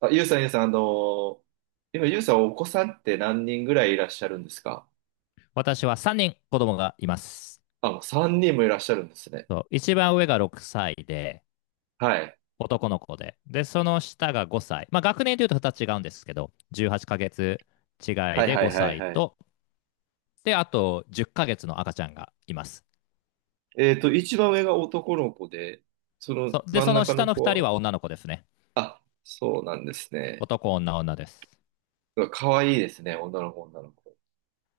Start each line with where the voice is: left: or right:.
right: あ、ゆうさん、ゆうさん、ー今、ゆうさん、お子さんって何人ぐらいいらっしゃるんですか？
left: 私は3人子供がいます。
right: あ、もう3人もいらっしゃるんですね。
left: そう、一番上が6歳で、
right: はい。
left: 男の子で。で、その下が5歳。まあ、学年でいうと2つ違うんですけど、18ヶ月違
right: は
left: い
right: い
left: で
right: はいは
left: 5
right: い
left: 歳
right: はい。
left: と、で、あと10ヶ月の赤ちゃんがいます。
right: 一番上が男の子で、その
left: そうで、
right: 真
left: そ
right: ん
left: の
right: 中
left: 下
right: の
left: の
right: 子
left: 2人
right: は、
left: は女の子ですね。
right: あ、そうなんですね。
left: 男、女、女です。
right: うわ可愛いですね、女の子、女の子。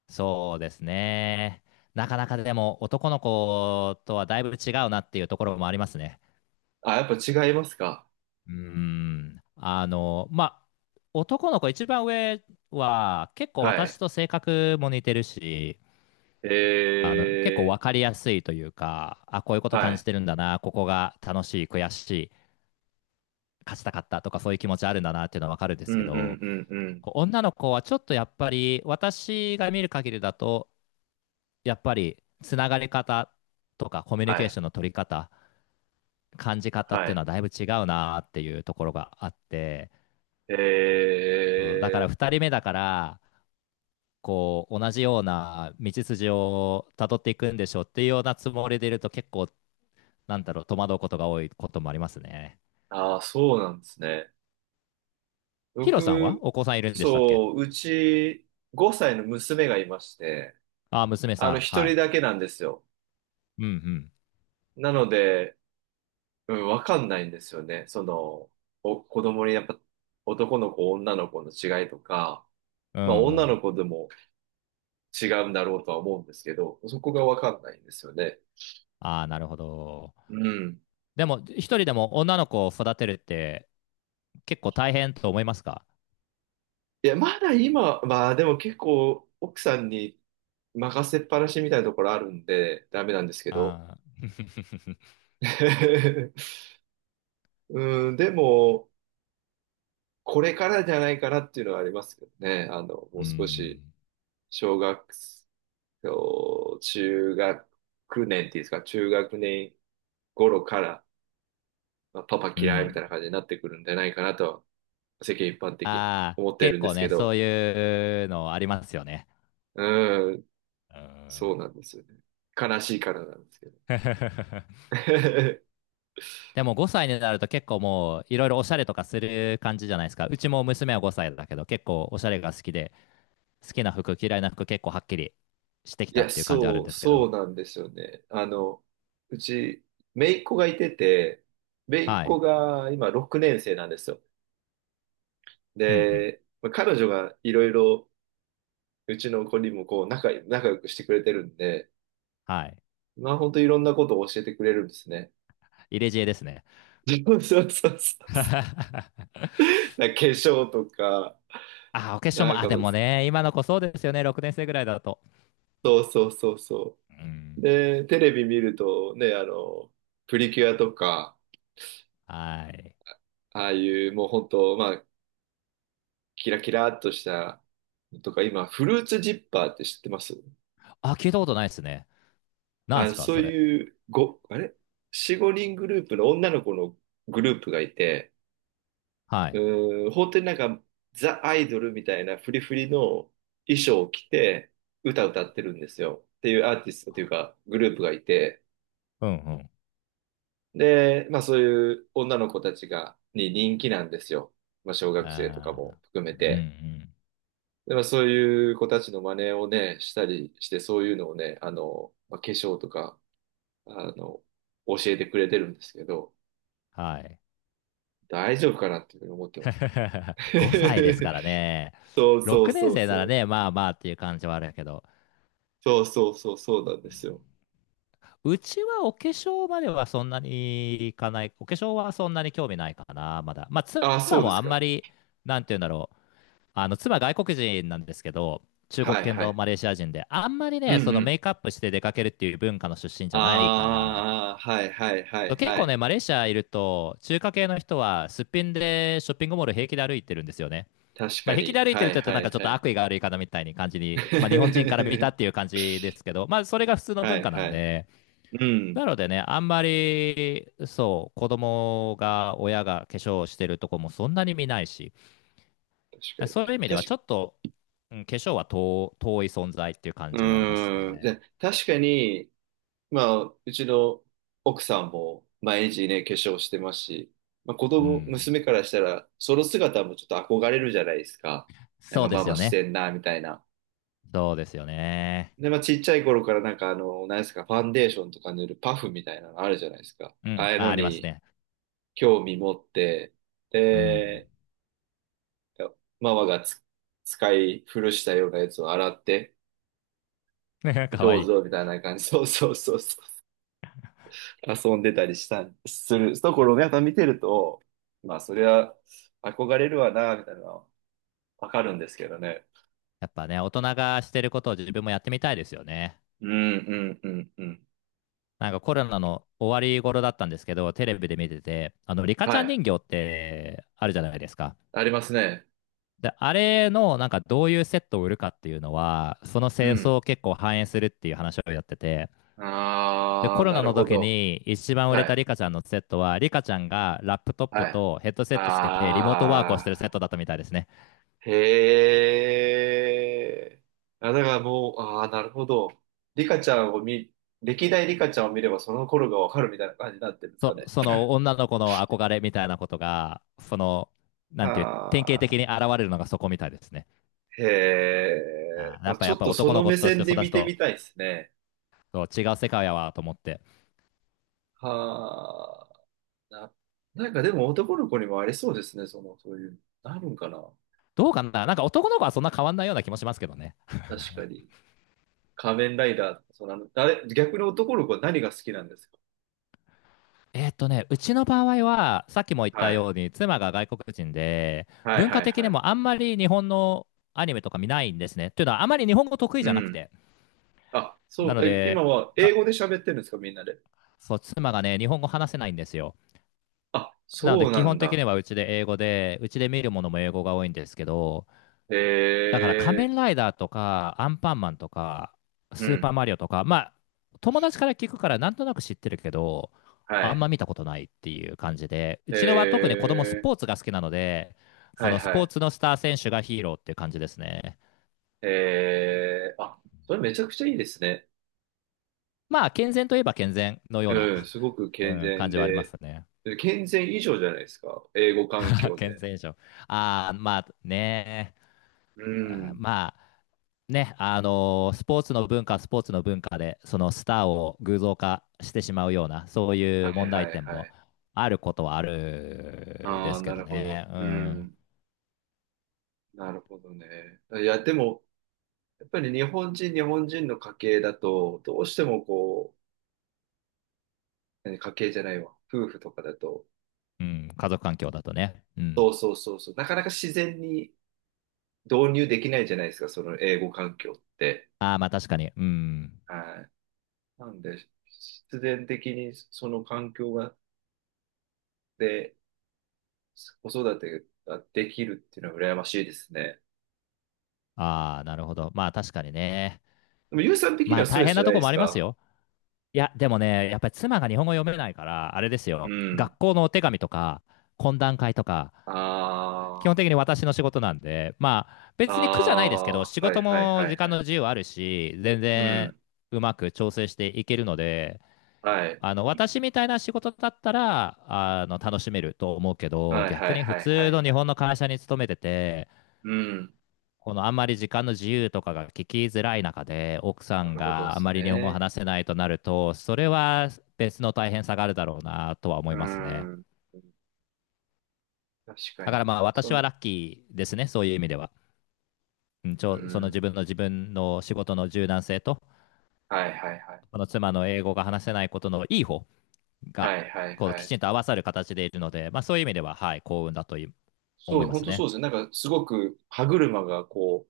left: そうですね。なかなかでも男の子とはだいぶ違うなっていうところもありますね。
right: あ、やっぱ違いますか？
left: うーん。あの、まあ、男の子、一番上は結構
right: は
left: 私
right: い。
left: と性格も似てるし、結構分
right: え
left: かりやすいというか、あ、こういうこと
right: は
left: 感じ
right: い。
left: てるんだな、ここが楽しい、悔しい、勝ちたかったとかそういう気持ちあるんだなっていうのは分かるんで
right: う
left: すけ
right: んうん
left: ど、
right: うんうん。
left: こう女の子はちょっとやっぱり私が見る限りだと、やっぱりつながり方とかコミュニ
right: は
left: ケーシ
right: い。
left: ョンの取り方、感じ方っ
right: は
left: ていうの
right: い。
left: はだいぶ違うなっていうところがあって、
right: え
left: そうだから
right: ー、
left: 二人目だから、こう同じような道筋をたどっていくんでしょうっていうようなつもりでいると結構なんだろう、戸惑うことが多いこともありますね。
right: ああそうなんですね。
left: ヒロさんは
right: 僕、
left: お子さんいるんでしたっけ？
right: そう、うち5歳の娘がいまして、
left: ああ、娘さん。
right: 一
left: は
right: 人
left: い。
right: だけなんですよ。
left: うん
right: なので、うん、わかんないんですよね。子供にやっぱ男の子、女の子の違いとか、
left: う
right: まあ
left: ん。うん
right: 女
left: う
right: の
left: ん。
right: 子でも違うんだろうとは思うんですけど、そこがわかんないんですよね。
left: ああ、なるほど。
right: うん。
left: でも、一人でも女の子を育てるって結構大変と思いますか？
right: いや、まだ今、まあでも結構奥さんに任せっぱなしみたいなところあるんで、ダメなんですけど。
left: ああー。
right: うん、でも、これからじゃないかなっていうのはありますけどね。も
left: う
right: う少し、
left: ん。
right: 小学生、中学年っていうんですか、中学年頃から、まあパパ
left: う
right: 嫌いみたい
left: ん。
right: な感じになってくるんじゃないかなと、世間一般的に
left: ああ、
right: 思って
left: 結
right: るんで
left: 構
right: す
left: ね、
right: け
left: そう
right: ど、
left: いうのありますよね。
right: うーん、
left: う
right: そ
left: ん。
right: うなんですよね。悲しいからなんですけど。
left: でも5歳になると結構もういろいろおしゃれとかする感じじゃないですか。うちも娘は5歳だけど結構おしゃれが好きで、好きな服、嫌いな服結構はっきりしてき
right: い
left: たっ
right: や、
left: ていう感じある
right: そ
left: ん
right: う、
left: ですけ
right: そ
left: ど。
right: うなんですよね。うち、姪っ子がいてて、姪っ
left: はい。
right: 子が今6年生なんですよ。
left: うんうん。
right: で、まあ彼女がいろいろうちの子にもこう仲良くしてくれてるんで、
left: はい。
right: まあ本当いろんなことを教えてくれるんですね。
left: 入れ知恵ですね。
right: そうそうそうそう。なんか化粧とか、
left: あ、お化粧
right: な
left: も、
right: ん
left: あ、
right: か
left: で
right: もう、
left: もね、今の子そうですよね。6年生ぐらいだと。
right: そうそうそうそ
left: う
right: う。
left: ん。
right: で、テレビ見るとね、プリキュアとか、
left: はい。
right: ああいうもう本当、まあ、キラキラっとしたのとか、今、フルーツジッパーって知ってます？
left: あ、聞いたことないですね。なんで
right: あ、
left: すか、
right: そう
left: それ。
right: いう、あれ ?4、5人グループの女の子のグループがいて、
left: はい。
right: うん、本当になんか、ザ・アイドルみたいなフリフリの衣装を着て、歌歌ってるんですよ。っていうアーティストというか、グループがいて、
left: うんうん。
right: で、まあそういう女の子たちが、に人気なんですよ。まあ小学生とか
left: あ
right: も含め
left: ーうんう
right: て。
left: ん。
right: で、まあそういう子たちの真似をね、したりして、そういうのをね、まあ、化粧とか、あの、教えてくれてるんですけど、
left: はい。
right: 大丈夫かなっていうふうに思ってます。
left: 5歳ですからね。
right: そうそう
left: 6年
right: そう
left: 生
right: そ
left: なら
right: う。
left: ね、まあまあっていう感じはあるけど。
right: そうそうそうそうなんですよ。
left: うちはお化粧まではそんなにいかない。お化粧はそんなに興味ないかな、まだ。まあ、妻
right: ああ、そうで
left: も
right: す
left: あん
right: か。
left: まり、なんて言うんだろう。妻外国人なんですけど、中国
right: はい
left: 系
right: は
left: の
right: い。
left: マレーシア人で、あんまり
right: う
left: ね、
right: ん
left: そ
right: う
left: のメ
right: ん。
left: イクアップして出かけるっていう文化の出身じゃないから、
right: ああ、はいはいはい
left: 結
right: は
left: 構
right: い。
left: ね、マレーシアいると、中華系の人はすっぴんでショッピングモール平気で歩いてるんですよね。
right: 確
left: まあ、
right: か
left: 平気
right: に。
left: で歩いて
right: は
left: るっ
right: い
left: て言うと
right: は
left: なん
right: い
left: かちょっ
right: は
left: と
right: い。
left: 悪意がある言い方みたいに感じに、まあ、日本人から見たっ ていう感じですけど、まあ、それが普通の
right: は
left: 文
right: い
left: 化な
right: は
left: ん
right: いは
left: で、
right: い。うん。
left: なのでね、あんまり、そう、子供が、親が化粧をしてるとこもそんなに見ないし、
right: 確か
left: そ
right: に
left: ういう意
right: ね。
left: 味ではちょっと、うん、化粧は遠い存在っていう感
right: う
left: じはあります
right: ーん。じ
left: ね。
right: ゃ、確かに、まあ、うちの奥さんも毎日ね、化粧してますし、まあ、子
left: う
right: 供、
left: ん。
right: 娘からしたら、その姿もちょっと憧れるじゃないですか。なん
left: そ
right: か
left: うで
right: マ
left: す
right: マ
left: よ
right: し
left: ね。
right: てんな、みたいな。
left: そうですよね。
right: で、まあ、ちっちゃい頃からなんか何ですか、ファンデーションとか塗るパフみたいなのあるじゃないですか。
left: う
right: あ
left: ん。
right: あいう
left: あ、
right: の
left: あります
right: に
left: ね。
right: 興味持って、
left: うん。
right: で、ママが使い古したようなやつを洗って、
left: か
right: ど
left: わ
right: う
left: いい。
right: ぞみたいな感じ、そうそうそうそう、遊んでたりしたん、するところをやっぱ見てると、まあ、それは憧れるわな、みたいなのはわかるんですけどね。
left: やっぱね、大人がしてることを自分もやってみたいですよね。
right: うん、うん、うん、うん。
left: なんかコロナの終わり頃だったんですけど、テレビで見てて、リカち
right: は
left: ゃん
right: い。
left: 人形ってあるじゃないですか。
right: ありますね。
left: で、あれのなんかどういうセットを売るかっていうのは、その
right: う
left: 清
right: ん。
left: 掃を結構反映するっていう話をやってて、で、
right: あ
left: コ
right: あ、
left: ロ
right: な
left: ナ
right: る
left: の
right: ほ
left: 時
right: ど。
left: に一番売れ
right: は
left: た
right: い。
left: リカちゃんのセットは、リカちゃんがラップトップ
right: はい。
left: とヘッドセットつけてリモートワークをしてるセッ
right: あ
left: トだったみたいですね。
right: ー、へえ。あ、だからもう、ああ、なるほど。リカちゃんを見、歴代リカちゃんを見ればその頃がわかるみたいな感じになってるんですかね。
left: その女の子の憧れみたいなことが、その、な
right: は
left: んていう、典型的に
right: あ、
left: 現れるのがそこみたいですね。
right: へえ。
left: あー、やっ
right: あ
left: ぱ
right: ちょ
left: やっ
right: っ
left: ぱ
right: とそ
left: 男の
right: の
left: 子
right: 目
left: として
right: 線
left: 育
right: で
left: つ
right: 見て
left: と
right: みたいですね。
left: 違う世界やわと思って。
right: はあ、なんかでも男の子にもありそうですね、その、そういう、なるんかな。
left: どうかな、なんか男の子はそんな変わんないような気もしますけどね。
right: 確かに。仮面ライダーとか、その、あの、あれ、逆に男の子は何が好きなんですか？
left: うちの場合は、さっきも言っ
right: は
left: た
right: い。
left: ように、妻が外国人で、
right: はい
left: 文
right: は
left: 化
right: い
left: 的
right: は
left: に
right: い。
left: もあんまり日本のアニメとか見ないんですね。というのは、あまり日本語得意
right: う
left: じゃなく
right: ん。
left: て。
right: あ、そ
left: な
right: う、
left: の
right: 今
left: で、
right: は英
left: か
right: 語で喋ってるんですか、みんなで。
left: そう、妻がね、日本語話せないんですよ。
right: あ、
left: なの
right: そ
left: で、
right: う
left: 基
right: な
left: 本
right: ん
left: 的
right: だ。
left: にはうちで英語で、うちで見るものも英語が多いんですけど、
right: へ
left: だから仮
right: え、
left: 面ライダーとか、アンパンマンとか、
right: う
left: スーパー
right: ん、
left: マリオとか、まあ、友達から聞くからなんとなく知ってるけど、
right: は
left: あん
right: い。
left: ま見たことないっていう感じで、う
right: へ
left: ちのは特に子供ス
right: え、
left: ポーツが好きなので、そ
right: はい
left: のス
right: は
left: ポー
right: い。
left: ツのスター選手がヒーローっていう感じですね。
right: へえ、あ、それめちゃくちゃいいですね。
left: まあ、健全といえば健全のような、
right: うん、すごく
left: う
right: 健
left: ん、感
right: 全
left: じはあります
right: で、
left: ね。
right: 健全以上じゃないですか、英語環 境
left: 健
right: で。
left: 全以上。ああ、まあね、
right: う
left: あー
right: ん、
left: まあ、ね、スポーツの文化、スポーツの文化で、そのスターを偶像化してしまうような、そうい
right: は
left: う
right: い
left: 問
right: は
left: 題
right: い
left: 点
right: は
left: も
right: い。
left: あることはあるで
right: ああ、
left: すけ
right: な
left: ど
right: るほど。
left: ね。う
right: う
left: ん。
right: ん、なるほどね。いや、でも、やっぱり日本人の家系だと、どうしてもこう、え家計じゃないわ。夫婦とかだと。
left: うん、家族環境だとね。うん。
right: そうそうそうそう。なかなか自然に導入できないじゃないですか、その英語環境って。
left: ああ、まあ確かに。うん。
right: はい。なんで、必然的にその環境が、で、子育てができるっていうのは羨ましいですね。
left: ああ、なるほど。まあ確かにね。
right: でも、ゆうさん的に
left: ま
right: は
left: あ
right: スト
left: 大
right: レス
left: 変
right: じゃ
left: な
right: な
left: と
right: い
left: こ
right: で
left: も
right: す
left: あります
right: か？
left: よ。いや、でもね、やっぱり妻が日本語読めないから、あれですよ。
right: うん。
left: 学校のお手紙とか、懇談会とか、基
right: あ
left: 本的に私の仕事なんで、まあ、
right: あ、
left: 別に苦じゃないですけど、
right: あ
left: 仕
right: あは
left: 事
right: いはい
left: も
right: は
left: 時
right: いは
left: 間の
right: い。
left: 自由あるし、全
right: う
left: 然
right: ん。
left: うまく調整していけるので、
right: はい。
left: 私みたいな仕事だったら楽しめると思うけど、
right: はい
left: 逆
right: はい
left: に普
right: はいは
left: 通の
right: い
left: 日
right: は
left: 本の
right: い。
left: 会社に勤めてて、
right: うん。
left: このあんまり時間の自由とかが聞きづらい中で、奥さ
right: な
left: ん
right: るほどで
left: があん
right: す
left: まり日本語を
right: ね。
left: 話せないとなると、それは別の大変さがあるだろうなとは思
right: う
left: いますね。
right: ん。確か
left: だから
right: に。
left: まあ
right: そ
left: 私は
right: の、
left: ラッキーですね、そういう意味では。うん、
right: う
left: その
right: ん。
left: 自分の仕事の柔軟性と、
right: はいはいはい。
left: この妻の英語が話せないことのいい方が、
right: はいはい
left: こう
right: は
left: き
right: い。
left: ちんと合わさる形でいるので、まあ、そういう意味では、はい、幸運だとい思
right: そ
left: い
right: う、
left: ま
right: 本
left: す
right: 当そ
left: ね。
right: うですね。なんかすごく歯車がこ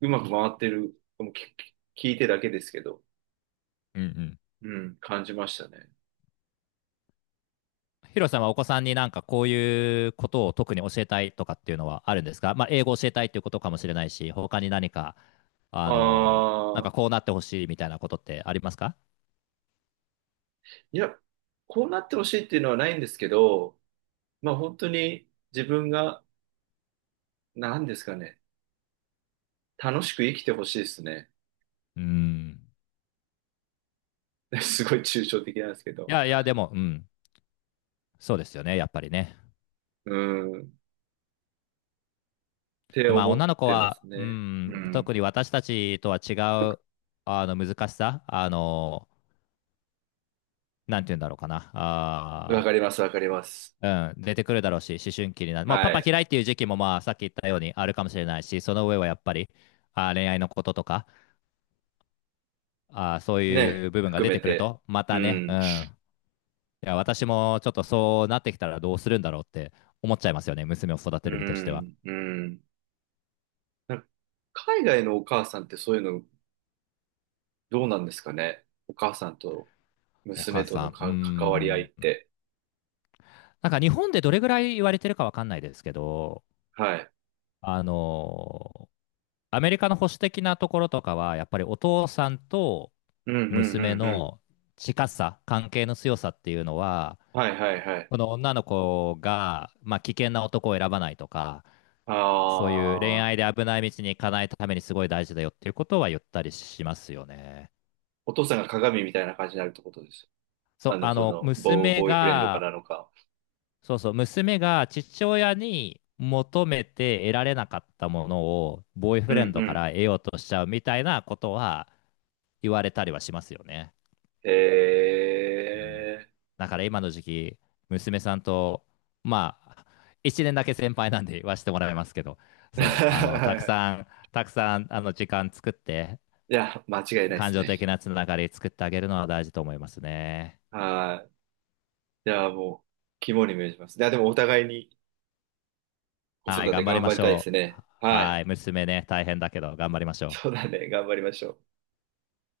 right: う、うまく回ってる、もう聞いてだけですけど、
left: うんうん。
right: うん、感じましたね。
left: ヒロさんはお子さんになんかこういうことを特に教えたいとかっていうのはあるんですか、まあ、英語を教えたいっていうことかもしれないし、他に何か、あ
right: あ
left: の、なん
right: あ、
left: かこうなってほしいみたいなことってありますか？
right: いや、こうなってほしいっていうのはないんですけど、まあ本当に自分が、なんですかね、楽しく生きてほしいですね。
left: うん。
right: すごい抽象的なんですけ
left: い
right: ど。
left: やいや、でも、うん、そうですよね、やっぱりね。
right: うん、って
left: で、まあ、
right: 思っ
left: 女の子
right: てま
left: は、
right: す
left: う
right: ね。う
left: ん、
right: ん。
left: 特に私たちとは違う、難しさ、なんて言うんだろうかな。
right: わ
left: あ
right: か
left: ー、
right: ります、わかります。
left: うん、出てくるだろうし、思春期になる。まあ、パ
right: は
left: パ
right: い。
left: 嫌いっていう時期も、まあ、さっき言ったようにあるかもしれないし、その上はやっぱり、あー、恋愛のこととか、あー、そうい
right: ね、
left: う部分が
right: 含
left: 出
right: め
left: てくる
right: て。
left: と、ま
right: う
left: たね、う
right: ん、
left: ん。いや、私もちょっとそうなってきたらどうするんだろうって思っちゃいますよね。娘を育
right: う
left: てる身としては。
right: ん、うん。なんか海外のお母さんってそういうのどうなんですかね。お母さんと
left: お
right: 娘
left: 母
right: と
left: さ
right: の
left: ん、うー
right: 関わり合いっ
left: ん。
right: て。
left: なんか日本でどれぐらい言われてるかわかんないですけど、
right: はい。
left: あの、アメリカの保守的なところとかは、やっぱりお父さんと
right: うん、うん、う
left: 娘
right: ん、うん。
left: の近さ、関係の強さっていうのは、
right: はい、はい、はい。
left: この女の子が、まあ、危険な男を選ばないとか、そういう恋
right: ああ、
left: 愛で危ない道に行かないためにすごい大事だよっていうことは言ったりしますよね。
right: お父さんが鏡みたいな感じになるってことです。
left: そう、娘
right: ボーイフレンドか
left: が、
right: らのか。
left: そう、娘が父親に求めて得られなかったものを、ボーイ
right: う
left: フレ
right: ん、
left: ン
right: う
left: ドか
right: ん。
left: ら得ようとしちゃうみたいなことは、言われたりはしますよね。うん、
right: え
left: だから今の時期、娘さんと、まあ、1年だけ先輩なんで言わせてもらいますけど、そう、
right: ー。
left: たくさん、時間作って、
right: いや、間違いないで
left: 感
right: す
left: 情的
right: ね。
left: なつながり作ってあげるのは大事と思いますね。
right: はい。いや、もう、肝に銘じます。いや、でもお互いに、子
left: はい、
right: 育て
left: 頑張り
right: 頑
left: ま
right: 張り
left: し
right: たいです
left: ょう。
right: ね。は
left: は
right: い。
left: い、娘ね、大変だけど、頑張りましょ
right: そう
left: う。
right: だね。頑張りましょう。